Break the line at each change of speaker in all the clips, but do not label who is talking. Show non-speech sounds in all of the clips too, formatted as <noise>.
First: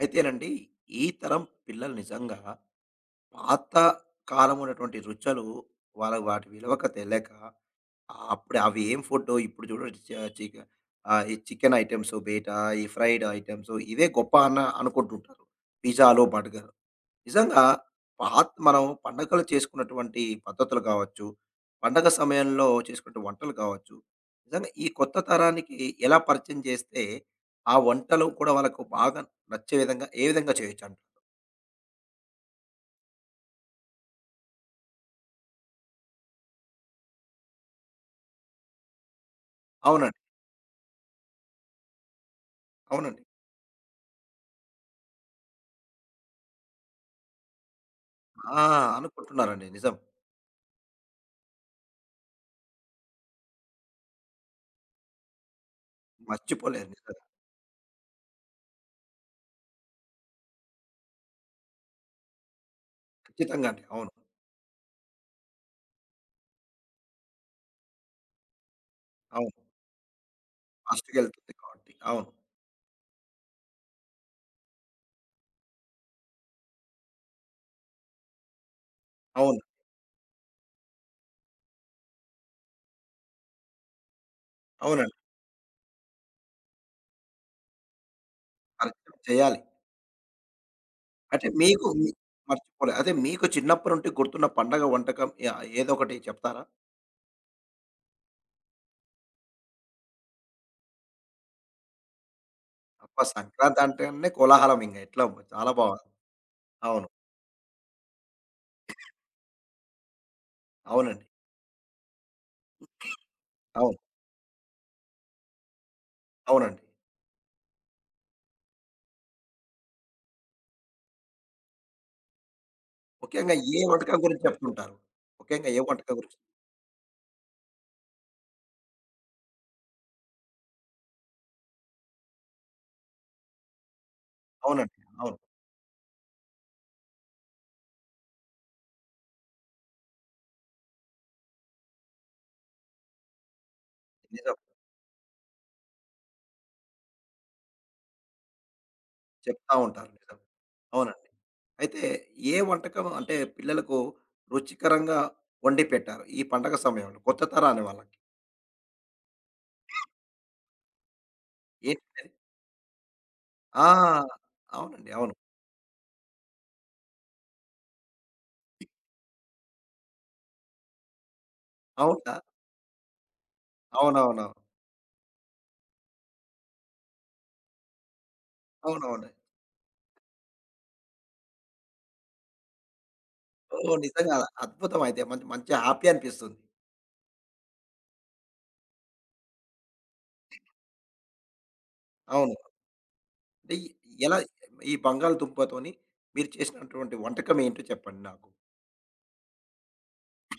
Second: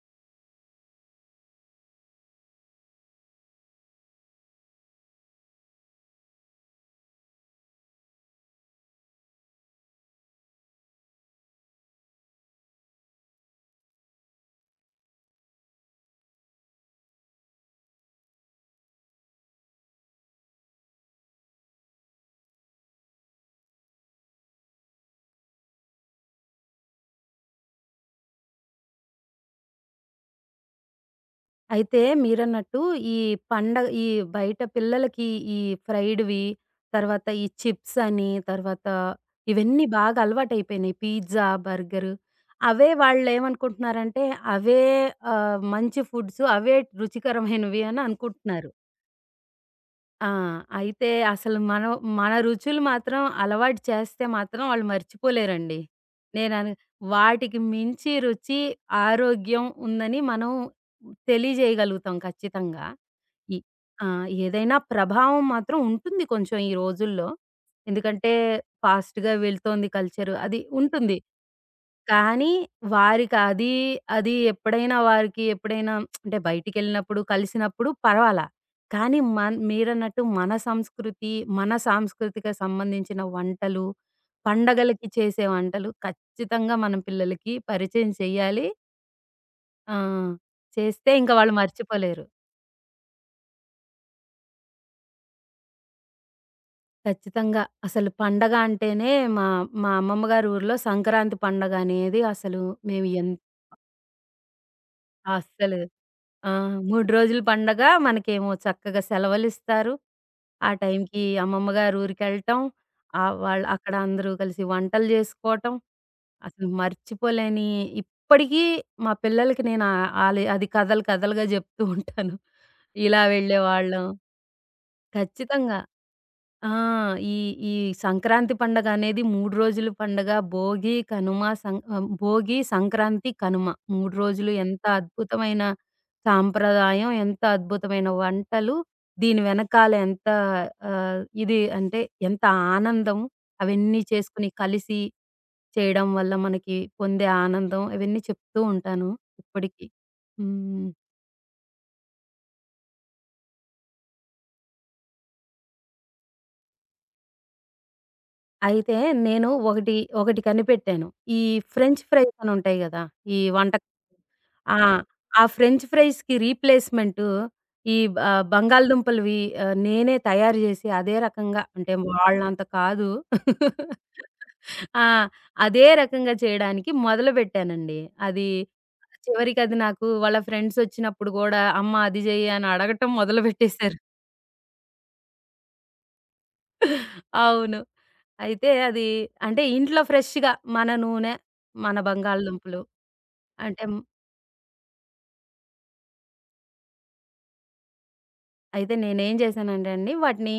అయితేనండి, ఈ తరం పిల్లలు నిజంగా పాత కాలం ఉన్నటువంటి రుచులు వాళ్ళ వాటి విలువక తెలియక ఆ అప్పుడు అవి ఏం ఫుడ్డు ఇప్పుడు చూడండి చిక ఈ చికెన్ ఐటెమ్స్ బయట, ఈ ఫ్రైడ్ ఐటెమ్స్ ఇవే గొప్ప అనుకుంటుంటారు. పిజ్జాలు, బర్గర్. నిజంగా పాత మనం పండగలు చేసుకున్నటువంటి పద్ధతులు కావచ్చు, పండగ సమయంలో చేసుకునే వంటలు కావచ్చు. నిజంగా ఈ కొత్త తరానికి ఎలా పరిచయం చేస్తే, ఆ వంటలు కూడా వాళ్ళకు బాగా నచ్చే విధంగా ఏ విధంగా చేయొచ్చంటారు?
అయితే మీరన్నట్టు ఈ పండగ బయట పిల్లలకి ఈ ఫ్రైడ్‌వి, తర్వాత ఈ చిప్స్ అని, తర్వాత ఇవన్నీ
అవునండి.
బాగా అలవాటైపోయినాయి. Pizza, burger. అవే
అవునండి.
వాళ్ళేమనుకుంటున్నారంటే అవే మంచి ఫుడ్స్, అవే రుచికరమైనవి అని
ఆ!
అనుకుంటున్నారు.
అనుకుంటున్నారండి. నిజం.
ఆ! అయితే అసలు మనం మన రుచులు మాత్రం అలవాటు చేస్తే మాత్రం వాళ్ళు మర్చిపోలేరండి. నేనను
మర్చిపోలేరు నిజంగా.
వాటికి మించి రుచి, ఆరోగ్యం ఉందని మనం తెలియజేయగలుగుతాం ఖచ్చితంగా. ఈ
ఖచ్చితంగా అండి.
ఆ!
అవును.
ఏదైనా ప్రభావం మాత్రం ఉంటుంది కొంచెం ఈ రోజుల్లో. ఎందుకంటే ఫాస్ట్‌గా
అవును.
వెళ్తోంది కల్చరు అది ఉంటుంది.
ఫాస్ట్‌గెళ్తుంది కాబట్టి. అవును.
కానీ వారికి అది, ఎప్పుడైనా అంటే బయటికెళ్ళినప్పుడు, కలిసినప్పుడు పర్వాలా. కానీ
అవును.
మీరన్నట్టు మన సంస్కృతి, మన సాంస్కృతిక సంబంధించిన వంటలు, పండగలకి
అవునండి.
చేసే వంటలు ఖచ్చితంగా మనం పిల్లలకి పరిచయం చేయాలి.
పరిచయం చేయాలి.
ఆ! చేస్తే ఇంక
అంటే
వాళ్ళు
మీకు మీ
మర్చిపోలేరు.
అదే మీకు చిన్నప్పటి నుండి గుర్తున్న పండగ వంటకం ఏదో ఒకటి చెప్తారా?
ఖచ్చితంగా. అసలు పండగ అంటేనే మా మా అమ్మమ్మ గారి ఊర్లో సంక్రాంతి పండగనేది అసలు మేము
అబ్బా!
ఎంత
సంక్రాంతి అంటేనే కోలాహలం ఇంక ఎట్లా చాలా
అస్సలు
బా
ఆ!
అవును.
3 రోజులు పండగ. మనకేమో చక్కగా సెలవులిస్తారు. ఆ టైంకి
అవునండి.
అమ్మమ్మ గారి ఊరికెళ్ళటం. వాళ్ళు అక్కడ
అవును.
అందరూ కలిసి వంటలు జేసుకోవటం. అసలు
అవునండి.
మర్చిపోలేని ఇప్పటికీ మా పిల్లలకి నేను ఆహ్, ఆలి అది కథలు కథలుగా జెప్తూ ఉంటాను. ఇలా
ముఖ్యంగా ఏ
వెళ్ళేవాళ్ళం.
వంటకం గురించి చెప్తుంటారు? ముఖ్యంగా
ఖచ్చితంగా.
ఏ వంటకం గురించి?
ఆ! ఈ ఈ సంక్రాంతి పండగ అనేది 3 రోజుల పండగ. భోగి, కనుమ, భోగి, సంక్రాంతి, కనుమ 3 రోజులు ఎంత
అవునండి. అవును.
అద్భుతమైన సాంప్రదాయం, ఎంత అద్భుతమైన వంటలు, దీని వెనకాల ఎంత ఇది అంటే ఎంత ఆనందం అవన్నీ చేసుకొని
నిజం.
కలిసి చేయడం వల్ల మనకి పొందే ఆనందం ఇవన్నీ చెప్తూ ఉంటాను
చెప్తా
ఇప్పటికి.
ఉంటారు. నిజం.
హ్మ్.
అవునండి. అయితే ఏ వంటకం అంటే పిల్లలకు రుచికరంగా వండి పెట్టారు ఈ పండగ సమయంలో కొత్త తరాని వాళ్ళకి?
అయితే నేను ఒకటి కనిపెట్టాను. ఈ ఫ్రెంచ్
ఏంటిదది?
ఫ్రైస్ అని ఉంటాయి గదా! ఈ వంట
ఆ!
ఆ!
అవునండి. అవును.
ఆ ఫ్రెంచ్ ఫ్రైస్‌కి రీప్లేస్‌మెంటు ఈ బంగాళదుంపలవి. నేనే తయారు జేసి అదే రకంగా అంటే
అవునా?
వాళ్ళంత కాదు. <laughs>
అవునవునవును.
ఆ! అదే రకంగా చేయడానికి మొదలుబెట్టానండి. అది
అవునవును.
చివరికి అది నాకు వాళ్ళ ఫ్రెండ్స్ ఒచ్చినప్పుడు గూడా, "అమ్మ అది జెయ్యి" అని అడగటం
ఓహ్!
మొదలుబెట్టేశారు.
నిజంగా అద్భుతం అయితే. మంచి మంచి హ్యాపీ అనిపిస్తుంది.
<laughs> అవును. అయితే అది అంటే ఇంట్లో ఫ్రెష్‌గా మన నూనె, మన
అవును.
బంగాళదుంపలు
అంటే
అంటే
ఈ- ఎలా ఈ బంగాళదుంపతోని మీరు చేసినటువంటి వంటకం ఏంటో చెప్పండి నాకు?
అయితే నేనేం చేశానంటే అండి వాటిని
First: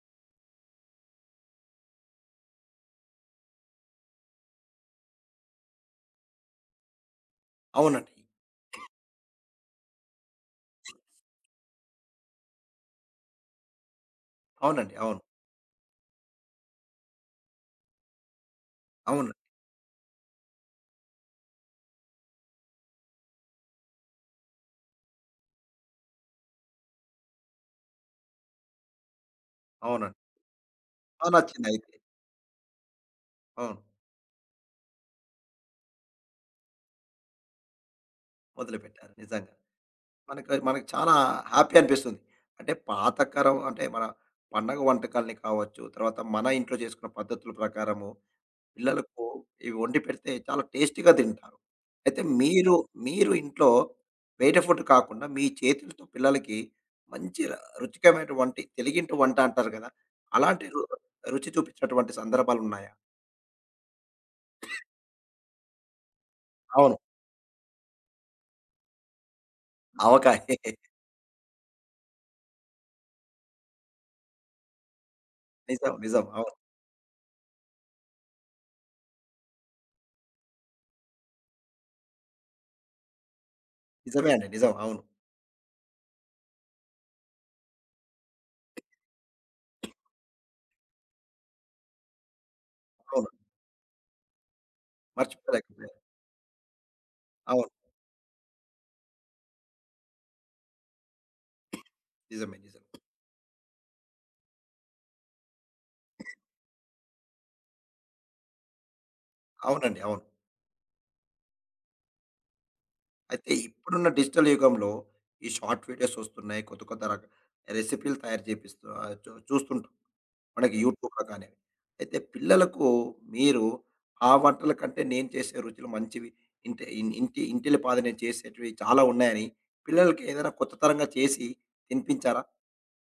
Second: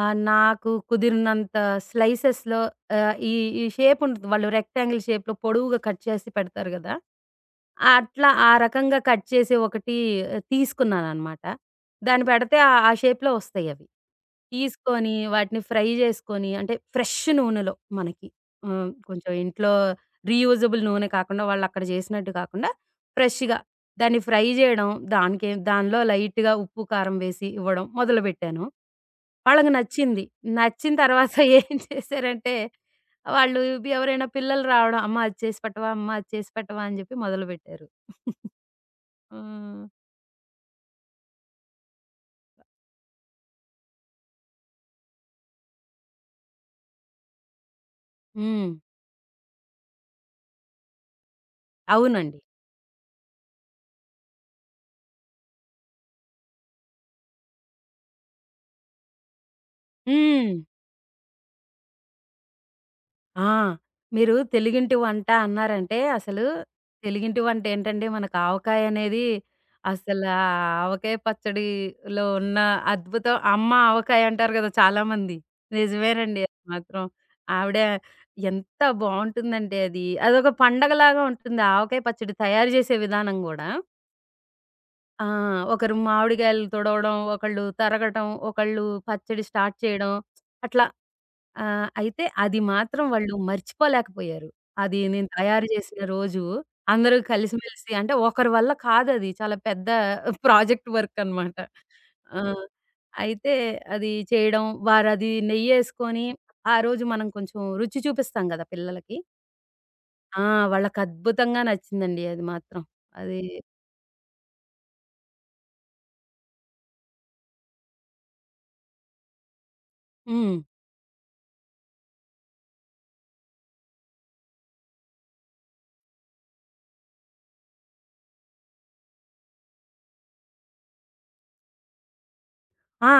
ఆ! నాకు కుదిరినంత స్లైసెస్‌లో ఆహ్, ఈ ఈ షేప్ ఉంటది. వాళ్ళు రెక్టాంగిల్ షేప్‌లో పొడవుగా కట్ చేసి పెడతారు గదా!
అవునండి.
అట్లా ఆ రకంగా కట్ చేసి ఒకటి తీసుకున్నాననమాట. దాన్ని పెడితే ఆ ఆ షేప్‌లో వస్తాయవి.
అవునండి.
తీసుకొని
అవును.
వాటిని ఫ్రై జేసుకొని అంటే ఫ్రెష్ నూనెలో మనకి. హ్మ్. కొంచెం
అవును.
ఇంట్లో రీయూజబుల్ నూనె కాకుండా వాళ్ళక్కడ జేసినట్టు కాకుండా ఫ్రెష్‌గా దాన్ని ఫ్రై జేయడం, దానికే దానిలో లైట్‌గా ఉప్పు, కారం వేసి ఇవ్వడం మొదలుబెట్టాను. వాళ్ళకి
అవునండి.
నచ్చింది. నచ్చిన
ఆ!
తర్వాత <laughs> ఏం
నచ్చిందయితే.
చేశారంటే, వాళ్ళు
అవును.
ఎవరైనా పిల్లలు రావడం, "అమ్మ అది చేసి పెట్టవా? అమ్మ అది చేసి పెట్టవా?" అని జెప్పి మొదలుబెట్టారు.
మొదలుపెట్టారు నిజంగా.
హ్మ్.
మనకి మనకి చాలా హ్యాపీ అనిపిస్తుంది. అంటే పాతతరం అంటే మన పండగ వంటకాల్ని కావచ్చు, తర్వాత మన ఇంట్లో చేసుకున్న పద్ధతుల ప్రకారము హ్మ్.
హ్మ్. <laughs>
పిల్లలకు ఇవి వండి పెడితే చాలా టేస్టీగా తింటారు. అయితే
అవునండి.
మీరు, మీరు ఇంట్లో బయట ఫుడ్ కాకుండా మీ చేతులతో పిల్లలకి మంచి రుచికరమైనటువంటి తెలుగింటి వంట అంటారు కదా!
హ్మ్.
అలాంటి రుచి చూపించినటువంటి సందర్భాలున్నాయా?
ఆ! మీరు తెలుగింటి వంట అన్నారంటే అసలు
అవును.
తెలుగింటి వంట ఏంటండి మనకు ఆవకాయ అనేది అసలు
ఆవకాయ. <laughs>
ఆవకాయ పచ్చడిలో ఉన్న అద్భుతం. అమ్మ ఆవకాయ అంటారు కదా! చాలామంది.
నిజం. నిజం.
నిజమేనండి.
అవును.
అది మాత్రం ఆవిడ ఎంత బావుంటుందంటే అది. అదొక పండగలాగా ఉంటుంది. ఆవకాయ పచ్చడి తయారు చేసే విధానం గూడా.
నిజమే అండి. నిజం. అవును.
ఆ! ఒకరు మామిడికాయలు తుడవడం, ఒకళ్ళు తరగటం, ఒకళ్ళు పచ్చడి స్టార్ట్ చేయడం అట్లా. ఆ! అయితే అది మాత్రం
అవును.
వాళ్ళు మర్చిపోలేకపోయారు. అది నేను తయారు
మర్చిపోలేకపోయారు.
చేసిన రోజు అందరూ
అవును.
కలిసిమెలిసి అంటే ఒకరి వల్ల కాదది. చాలా పెద్ద ప్రాజెక్ట్ వర్క్ అనమాట. ఆ!
నిజమే. నిజం.
అయితే అది చేయడం వారది నెయ్యేసుకొని ఆ రోజు మనం కొంచెం రుచి చూపిస్తాం గదా! పిల్లలకి.
అవునండి. అవును.
ఆ! వాళ్ళకద్భుతంగా నచ్చిందండి అది మాత్రం. అది
అయితే ఇప్పుడున్న డిజిటల్ యుగంలో ఈ షార్ట్ వీడియోస్ వస్తున్నాయి. కొత్త కొత్త రెసిపీలు తయారు చేపిస్తూ ఆహ్, చూ చూస్తుంటాం.
హ్మ్.
మనకి యూట్యూబ్‌లో కానీ. అయితే పిల్లలకు మీరు ఆ వంటల కంటే నేను చేసే రుచులు మంచివి. ఇంటి ఇన్ ఇంటి ఇంటిల్లిపాది నేను చేసేటివి చాలా ఉన్నాయని పిల్లలకి ఏదైనా కొత్త తరంగా చేసి తినిపించారా?
ఆ!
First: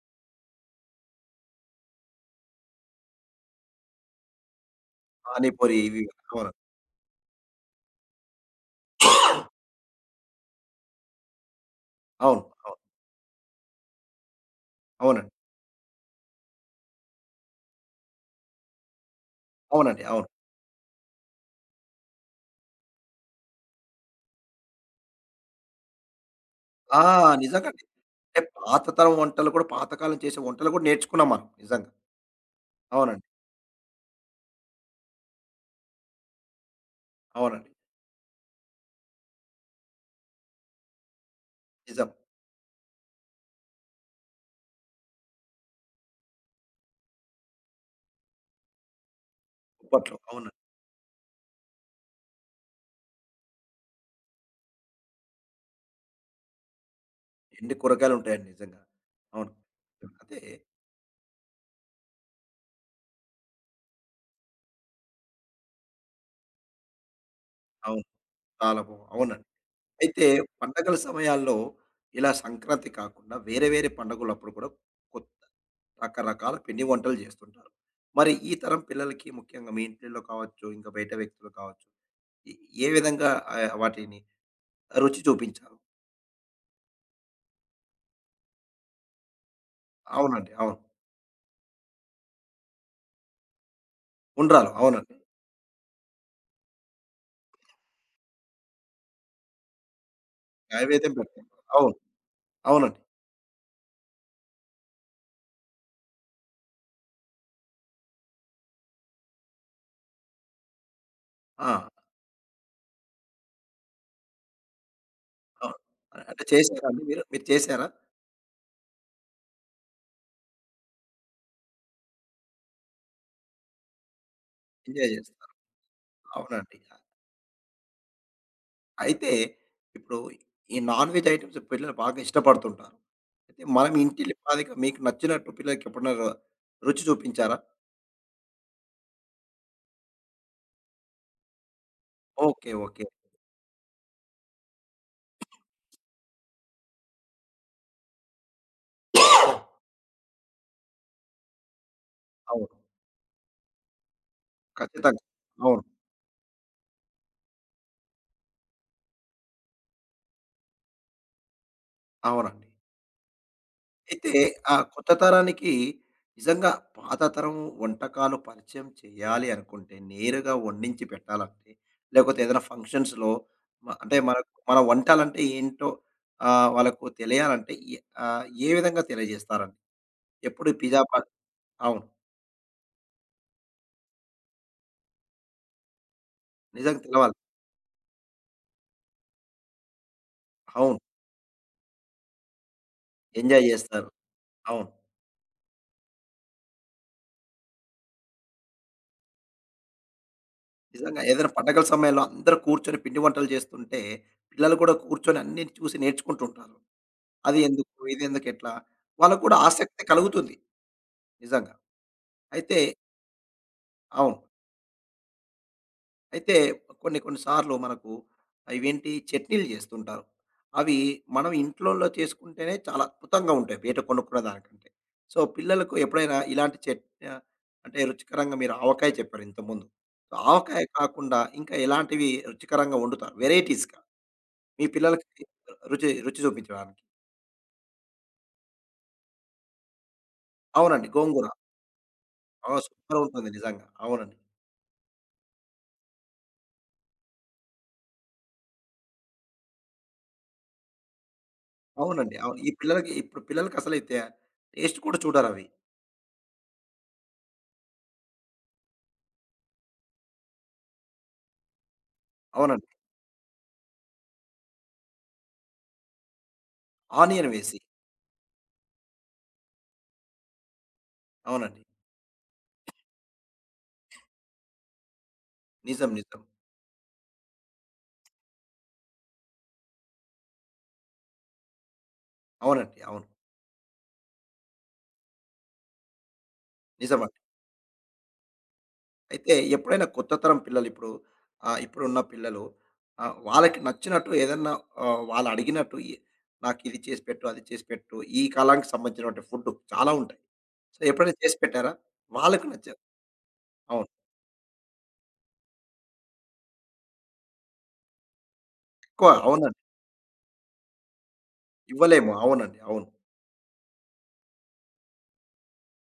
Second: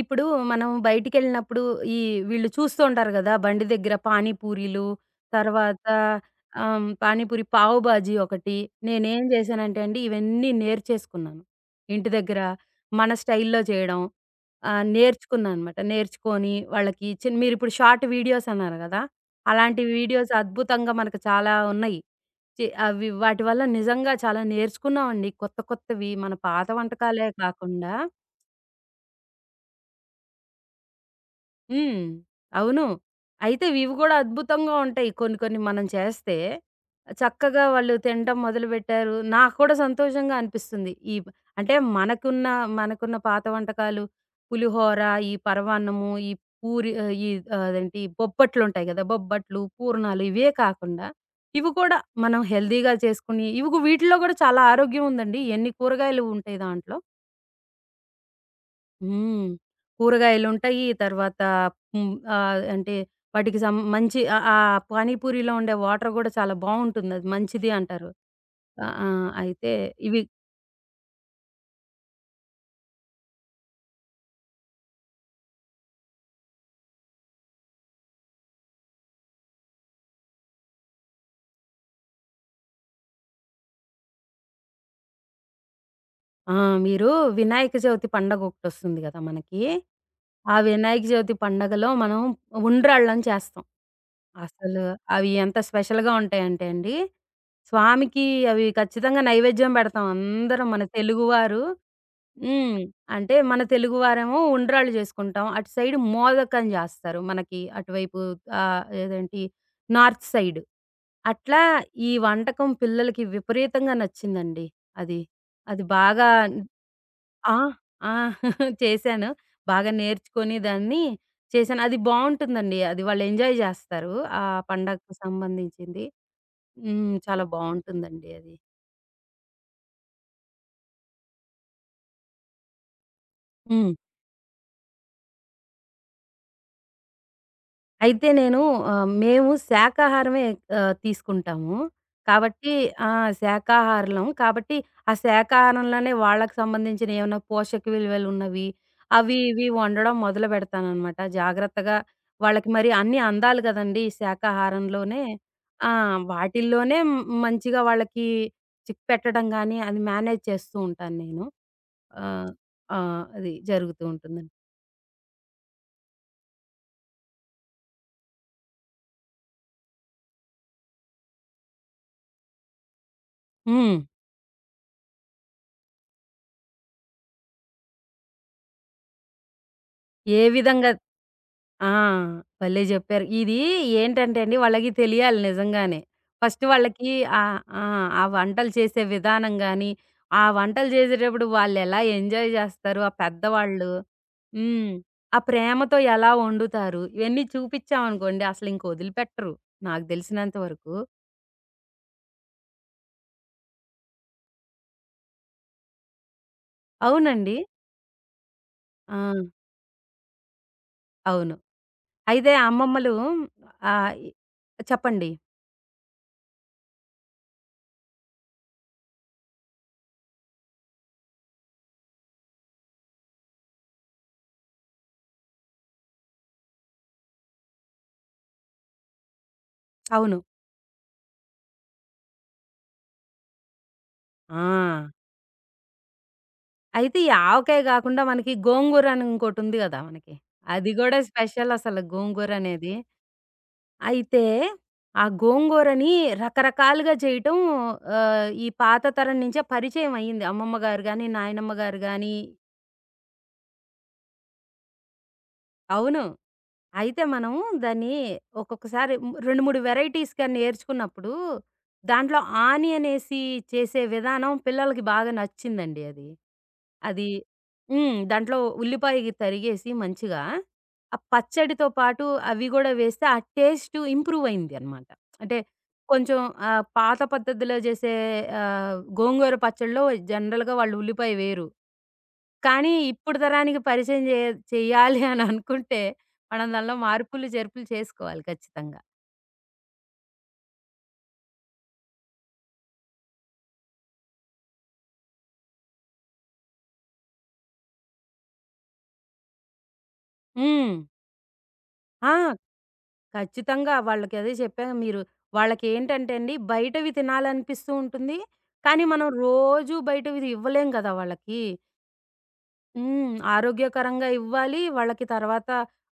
ఇప్పుడు మనం బయటికెళ్ళినప్పుడు ఈ వీళ్ళు చూస్తూ ఉంటారు గదా! బండి దగ్గర పానీపూరీలు,
పానీపూరి
తర్వాత
ఇవి అవును.
పానీపూరి, పావు బాజీ ఒకటి. నేనేం చేశానంటే అండి, ఇవన్నీ నేర్చేసుకున్నాను. ఇంటి దగ్గర
అవును. అవును.
మన స్టైల్‌లో చేయడం
అవునండి.
నేర్చుకున్నాననమాట. నేర్చుకొని వాళ్ళకి మీరిప్పుడు షార్ట్ వీడియోస్ అన్నారు గదా! అలాంటి
అవునండి. అవును.
వీడియోస్ అద్భుతంగా మనకు చాలా ఉన్నాయి. అవి వాటి వల్ల నిజంగా చాలా నేర్చుకున్నామండి కొత్త కొత్తవి. మన పాత
ఆ!
వంటకాలే
నిజంగండి.
కాకుండా
అంటే పాత తరం వంటలు కూడా పాతకాలం చేసే వంటలు కూడా నేర్చుకున్నాం మనం నిజంగా.
హ్మ్. అవును.
అవునండి.
అయితే ఇవి గూడా అద్భుతంగా ఉంటాయి. కొన్ని కొన్ని మనం చేస్తే చక్కగా
అవునండి.
వాళ్ళు తినటం మొదలుపెట్టారు. నాకు కూడా సంతోషంగా అనిపిస్తుంది. ఈ అంటే
నిజం.
మనకున్న మనకున్న పాత వంటకాలు పులిహోర, ఈ పరమాన్నము, ఈ పూరి అదేంటి బొబ్బట్లుంటాయి గదా! బొబ్బట్లు,
అప్పట్లో.
పూర్ణాలు ఇవే
అవునండి.
కాకుండా ఇవి కూడా మనం హెల్తీగా చేసుకొని ఇవి గు వీటిలో గూడా చాలా ఆరోగ్యం ఉందండి. ఎన్ని కూరగాయలు ఉంటాయి దాంట్లో.
ఎన్ని కూరగాయలుంటాయండి నిజంగా.
హ్మ్.
అవును. అదే
కూరగాయలుంటయి. తర్వాత హ్మ్. అంటే వాటికి సం మంచి ఆ పానీపూరిలో ఉండే వాటర్ గూడా చాలా బావుంటుంది. అది మంచిది
అవును.
అంటారు.
చాలా
ఆ!
బావుం
ఆ!
అవునండి.
అయితే ఇవి
అయితే పండగల సమయాల్లో ఇలా సంక్రాంతి కాకుండా వేరే వేరే పండుగలప్పుడు కూడా కొత్త రకరకాల పిండి వంటలు చేస్తుంటారు. మరి ఈ తరం పిల్లలకి ముఖ్యంగా మీ ఇంట్లో కావచ్చు, ఇంకా బయట వ్యక్తులు కావచ్చు, ఏ ఏ విధంగా వాటిని రుచి చూపించారు?
ఆ! మీరు వినాయక చవితి పండగొకటొస్తుంది గదా! మనకి.
అవునండి.
ఆ
అవును.
వినాయక చవితి పండగలో మనం ఉండ్రాళ్ళని చేస్తాం.
ఉండ్రాలు.
అసలు
అవునండి.
అవి ఎంత స్పెషల్‌గా ఉంటాయంటే అండి, స్వామికి అవి ఖచ్చితంగా నైవేద్యం బెడతాం. అందరం మన
నైవేద్యం పెట్టారు.
తెలుగువారు.
అవును.
హ్మ్.
అవునండి.
అంటే మన తెలుగు వారేమో ఉండ్రాళ్ళు చేసుకుంటాం. అటు సైడ్ మోదకం జేస్తారు. మనకి అటువైపు ఆహ్, ఏదేంటి నార్త్ సైడ్. అట్లా
ఆ!
ఈ వంటకం పిల్లలకి విపరీతంగా నచ్చిందండి అది.
అవును.
అది బాగా
అంటే చేసారా అండి మీరు? మీరు
ఆ!
చేసారా?
ఆ! <laughs> చేశాను. బాగా నేర్చుకొని దాన్ని చేశాను. అది బావుంటుందండి. అది వాళ్ళు ఎంజాయ్ జేస్తారు. ఆ
ఎంజాయ్
పండగకి
చేస్తారా?
సంబంధించింది.
అవునండి.
హ్మ్. చాలా బావుంటుందండి అది.
అయితే ఇప్పుడు ఈ నాన్ వెజ్ ఐటెమ్స్ పిల్లలు బాగా ఇష్టపడుతుంటారు. అయితే
హ్మ్.
మనం ఇంటి లిపాదిగా మీకు నచ్చినట్టు పిల్లలకి ఎప్పుడైనా రుచి చూపించారా?
అయితే నేను మేము శాకాహారమే తీసుకుంటాము.
ఓకే.
కాబట్టి
ఓకే.
ఆ! శాకాహారం. కాబట్టి ఆ శాకాహారంలోనే వాళ్ళకి సంబంధించిన ఏమన్నా పోషక విలువలున్నవి అవి, ఇవి వండడం మొదలుపెడతాననమాట జాగ్రత్తగా. వాళ్ళకి
అవును.
మరి అన్నీ అందాలి గదండీ!
ఖచ్చితంగా.
శాకాహారంలోనే.
అవును.
ఆ! వాటిల్లోనే మ్ మంచిగా వాళ్ళకి చిక్పెట్టడం గానీ, అది మేనేజ్ చేస్తూ ఉంటాను నేను. ఆహ్,
అవునండి.
ఆ! అది జరుగుతూ
అయితే
ఉంటుందండి.
ఆ కొత్త తరానికి నిజంగా పాత తరం వంటకాలు పరిచయం చేయాలి అనుకుంటే, నేరుగా వండించి పెట్టాలంటే, లేకపోతే ఏదైనా ఫంక్షన్స్‌లో
హ్మ్.
అంటే మనకు మన వంటలంటే ఏంటో వాళ్ళకు తెలియాలంటే ఏ విధంగా తెలియజేస్తారండి?
ఏ
ఎప్పుడు
విధంగా
పిజ్జా బ
ఆ!
అవును.
భలే జెప్పారు. ఇది ఏంటంటే అండి, వాళ్ళకి తెలియాలి నిజంగానే. ఫస్ట్
నిజంగా
వాళ్ళకి
తెలవాలి.
ఆ! ఆ వంటలు చేసే విధానం గాని, ఆ వంటలు
అవును.
చేసేటప్పుడు వాళ్ళెలా ఎంజాయ్ జేస్తారు, ఆ
ఎంజాయ్
పెద్దవాళ్ళు.
జేస్తారు. అవును.
హ్మ్. ఆ ప్రేమతో ఎలా వండుతారు, ఇవన్నీ చూపిచ్చామనుకోండి అసలింక వదిలిపెట్టరు, నాకు తెలిసినంత వరకు.
నిజంగా ఏదైనా పండగల సమయంలో అందరూ కూర్చొని పిండి వంటలు జేస్తుంటే, పిల్లలు కూడా కూర్చొని అన్నీ చూసి నేర్చుకుంటుంటారు.
అవునండి.
అది ఎందుకు? ఇది ఎందుకు? ఎట్లా?
ఆ!
వాళ్ళకి కూడా ఆసక్తి కలుగుతుంది
అవును.
నిజంగా.
అయితే
అయితే
అమ్మమ్మలు ఆహ్, ఇ
అవును.
చెప్పండి.
అయితే కొన్ని కొన్ని సార్లు మనకు ఇవేంటి చట్నీలు చేస్తుంటారు. అవి మనం ఇంట్లోలో చేసుకుంటేనే చాలా అద్భుతంగా ఉంటాయి. బయట కొనుక్కునే దానికంటే. సో, పిల్లలకు ఎప్పుడైనా ఇలాంటి ఆహ్, అంటే రుచికరంగా మీరు ఆవకాయ చెప్పారు ఇంతకుముందు. సో
అవును.
ఆవకాయ కాకుండా ఇంకా ఎలాంటివి రుచికరంగా వండుతారు వెరైటీస్‌గా మీ
ఆ!
పిల్లలకి రుచి రుచి చూపించడానికి?
అయితే ఈ ఆవకాయ గాకుండా మనకి గోంగూర అని ఇంకోటుంది గదా! మనకి. అది
అవునండి.
గూడా
గోంగూర.
స్పెషల్ అసలు
ఆ!
గోంగూరనేది.
సూపర్ ఉంటుంది నిజంగా. అవునండి.
అయితే ఆ గోంగూరని రకరకాలుగా చేయటం ఈ పాత తరం నుంచే పరిచయం అయింది. అమ్మమ్మ గారు గాని, నాయనమ్మ గారు గాని
అవునండి. అవును. ఈ పిల్లలకి ఇప్పుడు పిల్లలకి అసలైతే టేస్ట్ కూడా చూడరవి.
అవును. అయితే మనం దాన్ని ఒక్కొక్కసారి 2, 3 వెరైటీస్‌గా నేర్చుకున్నప్పుడు, దాంట్లో
అవునండి.
ఆనియన్ ఏసి చేసే విధానం పిల్లలకి బాగా నచ్చిందండి అది. అది
ఆనియన్ వేసి.
హ్మ్. దాంట్లో ఉల్లిపాయ తరిగేసి మంచిగా, ఆ
అవునండి.
పచ్చడితో పాటు అవి గూడా వేస్తే ఆ టేస్ట్ ఇంప్రూవ్ అయిందనమాట. అంటే
నిజం.
కొంచెం
నిజం.
పాత పద్ధతిలో చేసే గోంగూర పచ్చడిలో జనరల్‌గా వాళ్ళు ఉల్లిపాయ వేయరు. కానీ
అవునండి. అవును.
ఇప్పుడు తరానికి పరిచయం చేయాలి అని అనుకుంటే, మనం దానిలో
నిజమండి.
మార్పులు, చేర్పులు చేసుకోవాలి ఖచ్చితంగా.
అయితే ఎప్పుడైనా కొత్త తరం పిల్లలు ఇప్పుడు ఇప్పుడున్న పిల్లలు వాళ్ళకి నచ్చినట్టు ఏదన్నా వాళ్ళు అడిగినట్టు నాకు ఇది చేసి పెట్టు, అది చేసి పెట్టు, ఈ కాలానికి సంబంధించినటువంటి ఫుడ్ చాలా ఉంటాయి.
హ్మ్.
సో, ఎప్పుడైనా చేసి పెట్టారా?
ఆ!
వాళ్ళకి నచ్చారు.
ఖచ్చితంగా.
అవును.
వాళ్ళకి అదే చెప్పాగా మీరు. వాళ్ళకేంటంటే అండి, బయటవి తినాలనిపిస్తూ ఉంటుంది. కానీ మనం
ఎక్కువ అవునండి.
రోజూ బయటవిది ఇవ్వలేం కదా వాళ్ళకి.
ఇవ్వలేము. అవునండి. అవును.
హ్మ్. ఆరోగ్యకరంగా ఇవ్వాలి. వాళ్ళకి తర్వాత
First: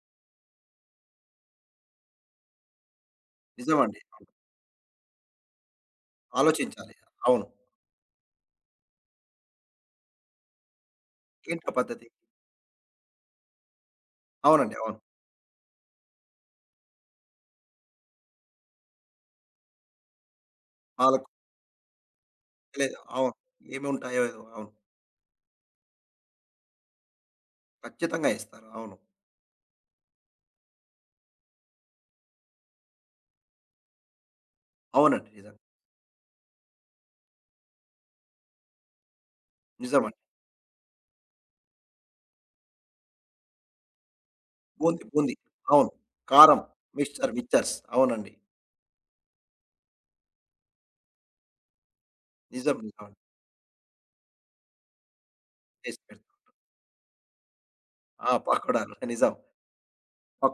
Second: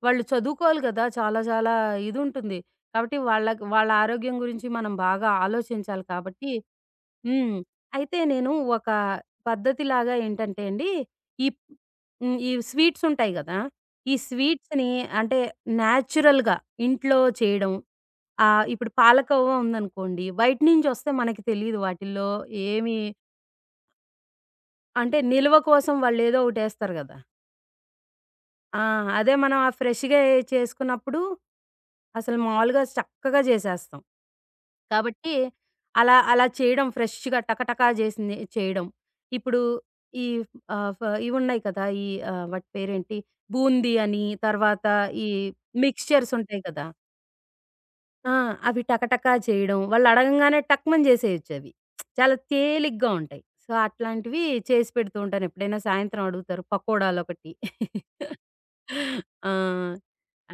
వాళ్ళు చదువుకోవాలి కదా! చాలా చాలా ఇదుంటుంది. కాబట్టి వాళ్ళకి వాళ్ళ
నిజమండి. అవును.
ఆరోగ్యం గురించి మనం బాగా ఆలోచించాలి కాబట్టి
ఆలోచించాలి. అవును.
హ్మ్. అయితే నేను ఒక పద్ధతిలాగా ఏంటంటే అండి, ఈ
ఏంటో పద్ధతి?
హ్మ్. ఈ స్వీట్స్ ఉంటాయి గదా! ఈ
అవునండి.
స్వీట్స్‌ని
అవును.
అంటే నేచురల్‌గా ఇంట్లో చేయడం. ఇప్పుడు పాలకోవా ఉందనుకోండి, బయట నుంచొస్తే
వాళ్ళకు
మనకి తెలీదు వాటిల్లో
తెలియదు.
ఏమి
అవును. ఏమి ఉంటాయో ఏదో. అవును.
అంటే నిల్వ కోసం వాళ్ళేదో ఒకటేస్తారు గదా!
ఖచ్చితంగా ఇస్తారు.
ఆ!
అవును.
అదే మనం ఆ ఫ్రెష్‌గా ఏ చేసుకున్నప్పుడు అసలు మామూలుగా చక్కగా చేసేస్తాం.
అవునండి.
కాబట్టి
నిజం.
అలా అలా చేయడం ఫ్రెష్‌గా టకటకా చేసింది చేయడం. ఇప్పుడు
నిజమండి.
ఈ ఆహ్, ఫ ఇవున్నాయి కదా! వాటి పేరేంటి బూందీ అని, తర్వాత
బూంది,
ఈ
బూంది. అవును.
మిక్స్చర్స్
కారం,
ఉంటాయి కదా!
Mixture, mixtures. అవునండి.
ఆ! అవి టకటకా చేయడం. వాళ్ళు అడగంగానే టక్‌మని చేసేయొచ్చవి. చాలా
నిజం. నిజం.
తేలిగ్గా
అండి.
ఉంటాయి. సో, అట్లాంటివి చేసి పెడుతూ ఉంటాను. ఎప్పుడైనా
చేసి
సాయంత్రం
పెడతాం.
అడుగుతారు పకోడాలొకటి.
ఆ! పకోడాలు. <laughs> నిజం.
ఆ!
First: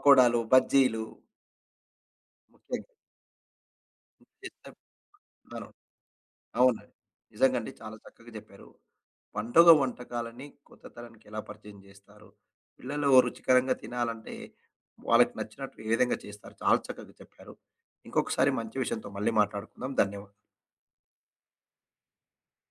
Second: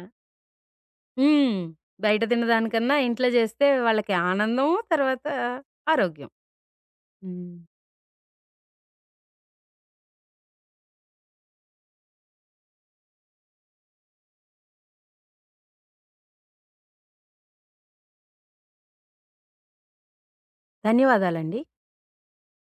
ఆ!
బజ్జీలు
హ్మ్. బయట
ముఖ్యంగా.
తినడానికన్నా ఇంట్లో చేస్తే వాళ్ళకి
చేస్తే
ఆనందం, తర్వాత
అవును.
ఆరోగ్యం.
అవునండి.
హ్మ్.
నిజంగండి చాలా చక్కగా చెప్పారు. పండుగ వంటకాలని కొత్త తరానికి ఎలా పరిచయం చేస్తారు? పిల్లలు రుచికరంగా తినాలంటే వాళ్ళకి నచ్చినట్టు ఏ విధంగా చేస్తారు? చాలా చక్కగా చెప్పారు. ఇంకొకసారి మంచి విషయంతో మళ్ళీ మాట్లాడుకుందాం. ధన్యవాదాలు.
ధన్యవాదాలండి.